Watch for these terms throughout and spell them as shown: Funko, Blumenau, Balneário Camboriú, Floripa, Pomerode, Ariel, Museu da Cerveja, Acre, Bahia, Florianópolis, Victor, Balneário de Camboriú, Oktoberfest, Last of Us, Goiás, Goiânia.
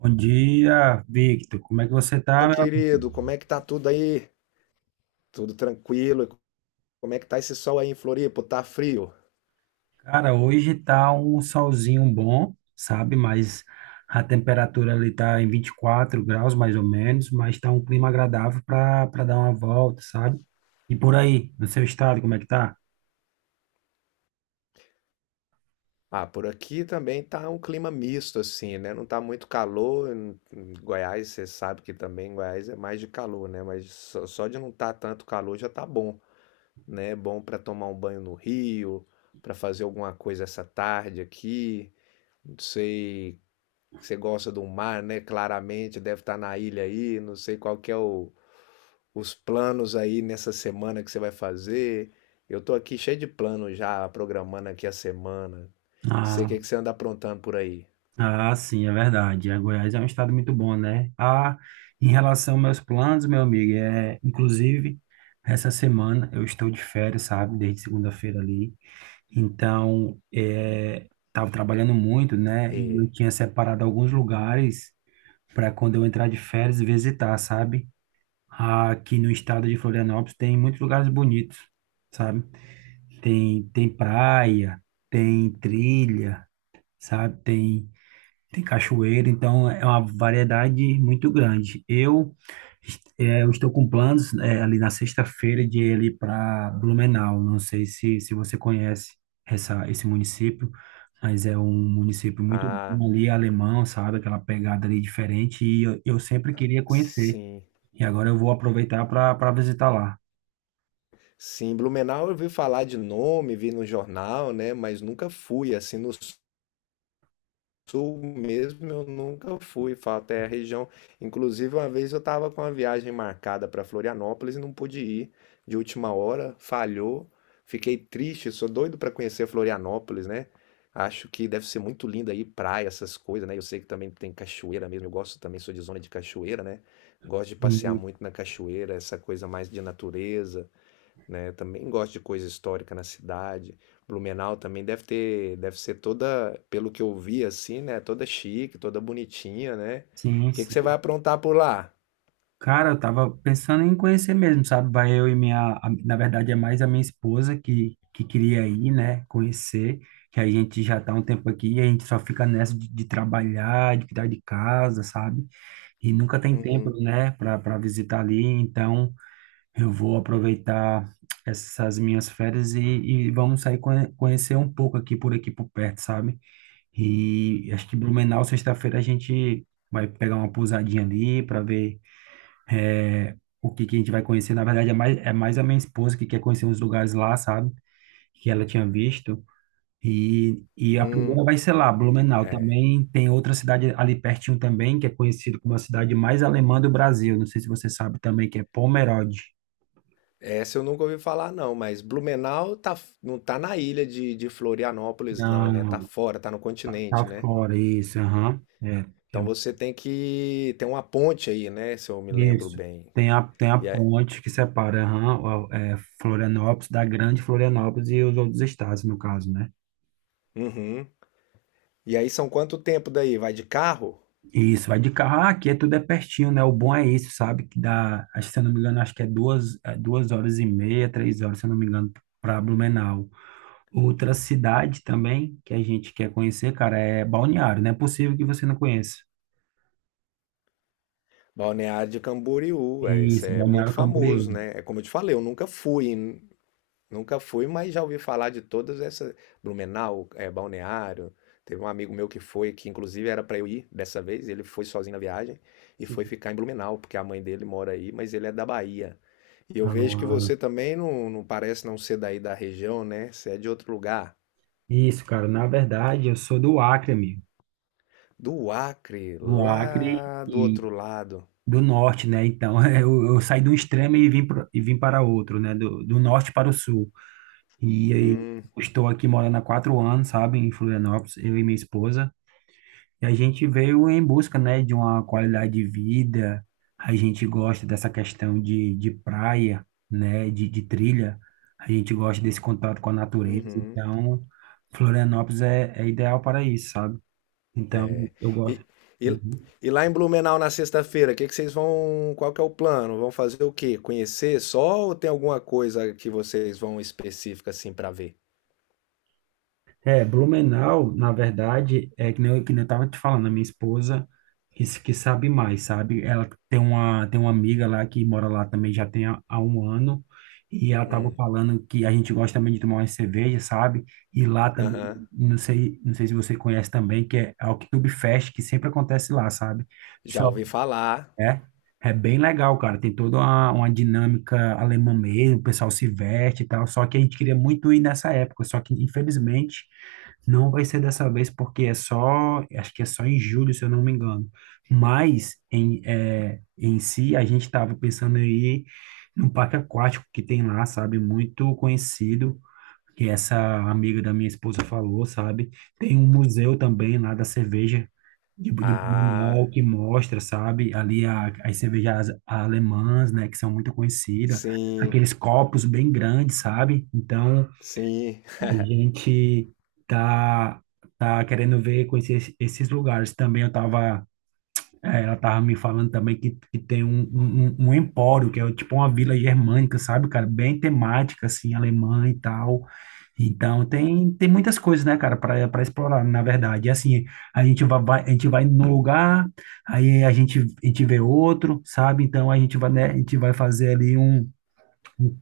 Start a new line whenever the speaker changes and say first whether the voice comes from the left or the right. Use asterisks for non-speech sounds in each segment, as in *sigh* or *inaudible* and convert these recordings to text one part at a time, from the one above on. right: Bom dia, Victor. Como é que você tá?
left: Meu
right: Meu?
left: querido? Como é que tá tudo aí? Tudo tranquilo? E como é que tá esse sol aí em Floripa? Tá frio?
right: Cara, hoje tá um solzinho bom, sabe? Mas a temperatura ali tá em 24 graus, mais ou menos, mas tá um clima agradável para dar uma volta, sabe? E por aí, no seu estado, como é que tá?
left: Ah, por aqui também tá um clima misto, assim, né? Não tá muito calor. Em Goiás, você sabe que também em Goiás é mais de calor, né? Mas só de não tá tanto calor já tá bom, né? É. Bom pra tomar um banho no rio, pra fazer alguma coisa essa tarde aqui. Não sei, você gosta do mar, né? Claramente, deve estar na ilha aí. Não sei qual que é o os planos aí nessa semana que você vai fazer. Eu tô aqui cheio de planos já, programando aqui a semana. Não sei o
right: Ah,
left: que que você anda aprontando por aí.
right: ah, sim, é verdade. A Goiás é um estado muito bom, né? Ah, em relação aos meus planos, meu amigo, é, inclusive, essa semana eu estou de férias, sabe? Desde segunda-feira ali. Então, é, tava trabalhando muito, né? E eu
left: E,
right: tinha separado alguns lugares para quando eu entrar de férias visitar, sabe? Aqui no estado de Florianópolis tem muitos lugares bonitos, sabe? Tem praia, tem trilha, sabe? Tem cachoeira, então é uma variedade muito grande. Eu estou com planos, ali na sexta-feira de ir ali para Blumenau. Não sei se você conhece esse município, mas é um município muito
left: ah,
right: bom ali alemão, sabe? Aquela pegada ali diferente e eu sempre queria conhecer.
left: sim.
right: E agora eu vou aproveitar para visitar lá.
left: Sim, Blumenau eu vi falar de nome, vi no jornal, né? Mas nunca fui assim nos Sul mesmo eu nunca fui, falo, até a região. Inclusive, uma vez eu estava com uma viagem marcada para Florianópolis e não pude ir de última hora, falhou. Fiquei triste, sou doido para conhecer Florianópolis, né? Acho que deve ser muito lindo aí, praia, essas coisas, né? Eu sei que também tem cachoeira mesmo, eu gosto também, sou de zona de cachoeira, né? Gosto de passear
right: Sim,
left: muito na cachoeira, essa coisa mais de natureza, né? Eu também gosto de coisa histórica na cidade. Blumenau também deve ter, deve ser toda, pelo que eu vi assim, né? Toda chique, toda bonitinha, né?
right: sim,
left: O que que
right: sim.
left: você vai aprontar por lá?
right: Cara, eu tava pensando em conhecer mesmo, sabe? Vai eu e na verdade é mais a minha esposa que queria ir, né? Conhecer, que a gente já tá um tempo aqui e a gente só fica nessa de trabalhar, de cuidar de casa, sabe? E nunca tem tempo,
left: Hum,
right: né, para visitar ali. Então, eu vou aproveitar essas minhas férias e vamos sair conhecer um pouco aqui por perto, sabe? E acho que Blumenau, sexta-feira, a gente vai pegar uma pousadinha ali para ver é, o que, que a gente vai conhecer. Na verdade, é mais a minha esposa que quer conhecer uns lugares lá, sabe? Que ela tinha visto. E a primeira
left: hum,
right: vai ser lá, Blumenau.
left: é.
right: Também tem outra cidade ali pertinho também, que é conhecido como a cidade mais alemã do Brasil. Não sei se você sabe também, que é Pomerode.
left: Essa eu nunca ouvi falar não, mas Blumenau tá, não tá na ilha de Florianópolis não, né? Tá
right: Não,
left: fora, tá no
right: tá,
left: continente,
right: tá
left: né?
right: fora, isso, aham. É, é,
left: Então você tem que tem uma ponte aí, né? Se eu me lembro
right: isso.
left: bem.
right: Tem a
left: E aí,
right: ponte que separa, aham, Florianópolis, da Grande Florianópolis e os outros estados, no caso, né?
left: uhum. E aí são quanto tempo daí? Vai de carro?
right: Isso, vai de carro. Ah, aqui é tudo é pertinho, né? O bom é isso, sabe? Que dá, acho, que, se eu não me engano, acho que é 2 horas e meia, 3 horas, se eu não me engano, para Blumenau. Outra cidade também que a gente quer conhecer, cara, é Balneário. Não é possível que você não conheça.
left: Balneário de Camboriú, é, isso
right: Isso,
left: é muito
right: Balneário
left: famoso,
right: Camboriú.
left: né? É como eu te falei, eu nunca fui, nunca fui, mas já ouvi falar de todas essas, Blumenau, é, Balneário. Teve um amigo meu que foi, que inclusive era para eu ir dessa vez, ele foi sozinho na viagem e foi
right: Sim.
left: ficar em Blumenau, porque a mãe dele mora aí, mas ele é da Bahia. E eu vejo que
right: Ah,
left: você também não, não parece não ser daí da região, né? Você é de outro lugar.
right: isso, cara. Na verdade, eu sou do Acre, amigo.
left: Do Acre,
right: Do Acre
left: lá do
right: e
left: outro lado.
right: do norte, né? Então, *laughs* eu saí de um extremo e vim para outro, né? Do norte para o sul. E aí,
left: Hum,
right: estou aqui morando há 4 anos, sabe, em Florianópolis, eu e minha esposa. E a gente veio em busca, né, de uma qualidade de vida. A gente gosta dessa questão de praia, né, de trilha. A gente gosta desse contato com a natureza.
left: uhum.
right: Então, Florianópolis é ideal para isso, sabe? Então,
left: É.
right: eu gosto.
left: E, e,
right: Uhum.
left: e lá em Blumenau na sexta-feira, que vocês vão, qual que é o plano? Vão fazer o quê? Conhecer só ou tem alguma coisa que vocês vão específica assim pra ver?
right: É, Blumenau, na verdade, é que nem eu, tava te falando, a minha esposa que sabe mais, sabe? Ela tem uma amiga lá que mora lá também já tem há um ano, e ela tava
left: Hum.
right: falando que a gente gosta também de tomar uma cerveja, sabe? E lá também,
left: Aham.
right: não sei se você conhece também, que é a Oktoberfest, que sempre acontece lá, sabe?
left: Já
right: Só
left: ouvi falar.
right: é, é bem legal, cara, tem toda uma dinâmica alemã mesmo, o pessoal se veste e tal, só que a gente queria muito ir nessa época, só que infelizmente não vai ser dessa vez porque é só, acho que é só em julho, se eu não me engano. Mas em si a gente estava pensando aí no parque aquático que tem lá, sabe? Muito conhecido, que essa amiga da minha esposa falou, sabe? Tem um museu também lá da cerveja de
left: Ah,
right: Blumenau que mostra, sabe? Ali as cervejas alemãs, né? Que são muito conhecidas,
left: sim.
right: aqueles copos bem grandes, sabe? Então
left: Sim.
right: a
left: *laughs*
right: gente tá, tá querendo ver, conhecer esses lugares. Também ela tava me falando também que tem um empório, que é tipo uma vila germânica, sabe, cara? Bem temática, assim, alemã e tal. Então tem muitas coisas, né, cara, para explorar, na verdade. E assim, a gente vai num lugar, aí a gente vê outro, sabe? Então a gente vai, né, a gente vai fazer ali um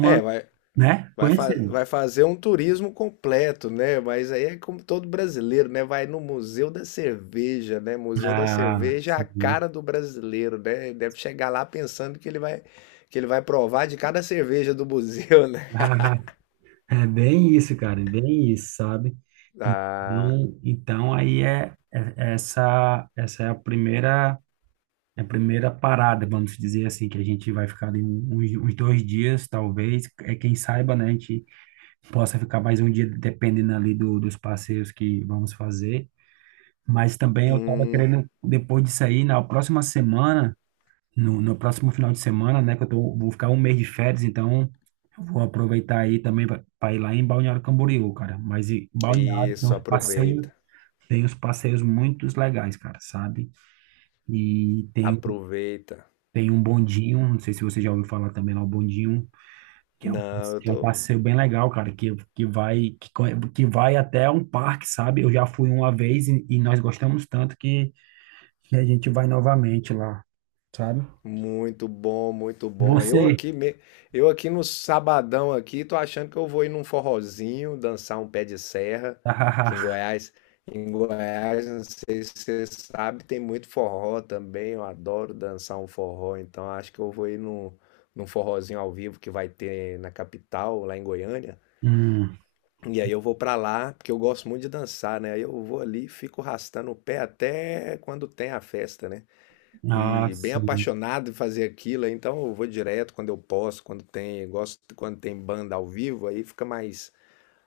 left: É, vai,
right: né?
left: vai,
right: Conhecendo.
left: vai fazer um turismo completo, né? Mas aí é como todo brasileiro, né? Vai no Museu da Cerveja, né? Museu da
right: Ah,
left: Cerveja é a
right: sim.
left: cara do brasileiro, né? Ele deve chegar lá pensando que ele vai provar de cada cerveja do museu, né?
right: *laughs*
left: *laughs*
right: Ah, é bem isso, cara, é bem isso, sabe?
left: Ah,
right: Então aí essa é a primeira parada, vamos dizer assim, que a gente vai ficar ali uns 2 dias, talvez, é quem saiba, né? A gente possa ficar mais um dia, dependendo ali dos passeios que vamos fazer. Mas também eu tava
left: hum,
right: querendo, depois disso aí, na próxima semana no próximo final de semana, né? Que eu vou ficar um mês de férias, então eu vou aproveitar aí também para ir lá em Balneário Camboriú, cara. Mas e, Balneário tem
left: isso,
right: uns
left: aproveita,
right: passeios, tem uns passeios muito legais, cara, sabe? E tem, o-
left: aproveita.
right: tem um bondinho, não sei se você já ouviu falar também lá, o bondinho, que é um,
left: Não, eu
right: que é um
left: tô,
right: passeio bem legal, cara, que vai até um parque, sabe? Eu já fui uma vez e nós gostamos tanto que a gente vai novamente lá, sabe?
left: muito bom, muito bom. Eu
right: Você.
left: aqui, eu aqui no sabadão aqui, tô achando que eu vou ir num forrozinho, dançar um pé de serra, que
right: *laughs*
left: Em Goiás, não sei se você sabe, tem muito forró também. Eu adoro dançar um forró, então acho que eu vou ir num, num forrozinho ao vivo que vai ter na capital, lá em Goiânia.
right: Hum,
left: E aí eu vou pra lá, porque eu gosto muito de dançar, né? Aí eu vou ali, e fico arrastando o pé até quando tem a festa, né?
right: ah,
left: E bem
right: sim.
left: apaixonado em fazer aquilo, aí então eu vou direto quando eu posso, quando tem, gosto quando tem banda ao vivo, aí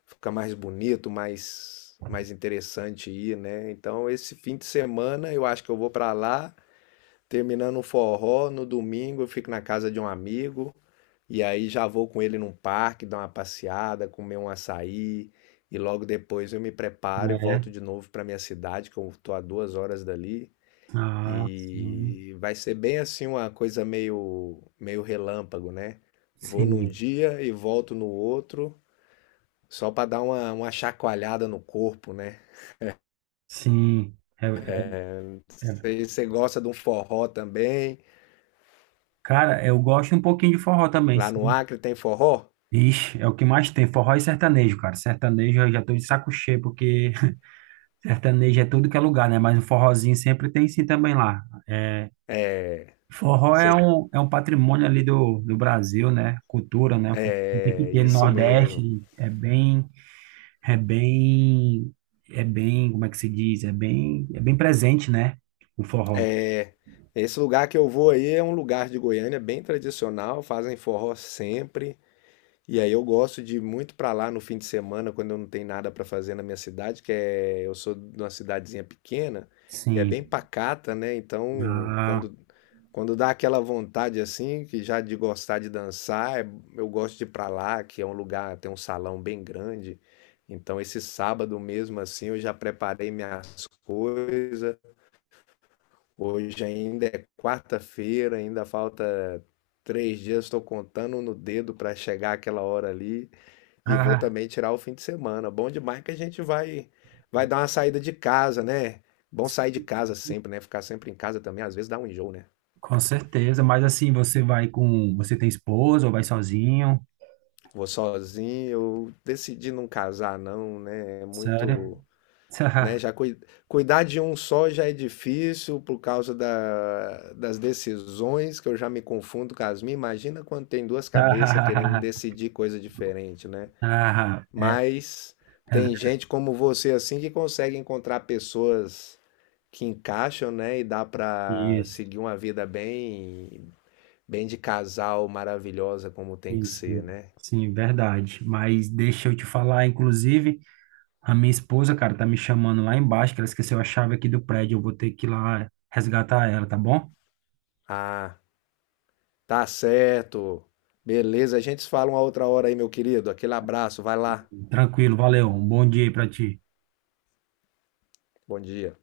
left: fica mais bonito, mais interessante ir, né? Então esse fim de semana eu acho que eu vou pra lá, terminando o forró, no domingo eu fico na casa de um amigo e aí já vou com ele num parque, dar uma passeada, comer um açaí e logo depois eu me preparo e
right: É.
left: volto de novo pra minha cidade, que eu tô a 2 horas dali.
right: Ah, sim.
left: E vai ser bem assim uma coisa meio relâmpago, né? Vou num
right: Sim.
left: dia e volto no outro, só para dar uma chacoalhada no corpo, né?
right: Sim. É, é, é.
left: Você gosta de um forró também?
right: Cara, eu gosto um pouquinho de forró também,
left: Lá no
right: sim.
left: Acre tem forró?
right: Ixi, é o que mais tem, forró e sertanejo, cara. Sertanejo eu já tô de saco cheio, porque *laughs* sertanejo é tudo que é lugar, né? Mas o forrozinho sempre tem sim também lá. É,
left: É,
right: forró é
left: cer-
right: um, é um patrimônio ali do Brasil, né? Cultura, né? O forrozinho tem que
left: é
right: ter no
left: isso mesmo.
right: Nordeste, é bem... É bem, é bem, como é que se diz? É bem presente, né? O forró.
left: Esse lugar que eu vou aí é um lugar de Goiânia bem tradicional, fazem forró sempre. E aí eu gosto de ir muito pra lá no fim de semana, quando eu não tenho nada pra fazer na minha cidade, que é, eu sou de uma cidadezinha pequena e é bem
right: Sim.
left: pacata, né? Então,
right: Ah,
left: quando dá aquela vontade assim, que já de gostar de dançar, eu gosto de ir pra lá, que é um lugar, tem um salão bem grande. Então, esse sábado mesmo assim, eu já preparei minhas coisas. Hoje ainda é quarta-feira, ainda falta 3 dias, estou contando no dedo pra chegar aquela hora ali. E vou
right: ah,
left: também tirar o fim de semana. Bom demais que a gente vai dar uma saída de casa, né? Bom sair de casa sempre, né? Ficar sempre em casa também, às vezes dá um enjoo, né?
right: com certeza. Mas assim, você tem esposa ou vai sozinho?
left: Vou sozinho, eu decidi não casar, não, né? É
right: Sério?
left: muito, né?
right: *laughs*
left: Já cuidar de um só já é difícil por causa das decisões, que eu já me confundo com as minhas. Imagina quando tem duas cabeças querendo
right: Ah,
left: decidir coisa diferente, né?
right: ah,
left: Mas
right: é
left: tem
right: ver-
left: gente como você assim que consegue encontrar pessoas que encaixam, né? E dá pra
right: isso.
left: seguir uma vida bem, bem de casal maravilhosa como tem que
right: Sim,
left: ser,
right: sim.
left: né?
right: Sim, verdade. Mas deixa eu te falar, inclusive, a minha esposa, cara, tá me chamando lá embaixo, que ela esqueceu a chave aqui do prédio. Eu vou ter que ir lá resgatar ela, tá bom?
left: Ah, tá certo. Beleza, a gente se fala uma outra hora aí, meu querido. Aquele abraço, vai lá.
right: Tranquilo, valeu. Um bom dia aí pra ti.
left: Bom dia.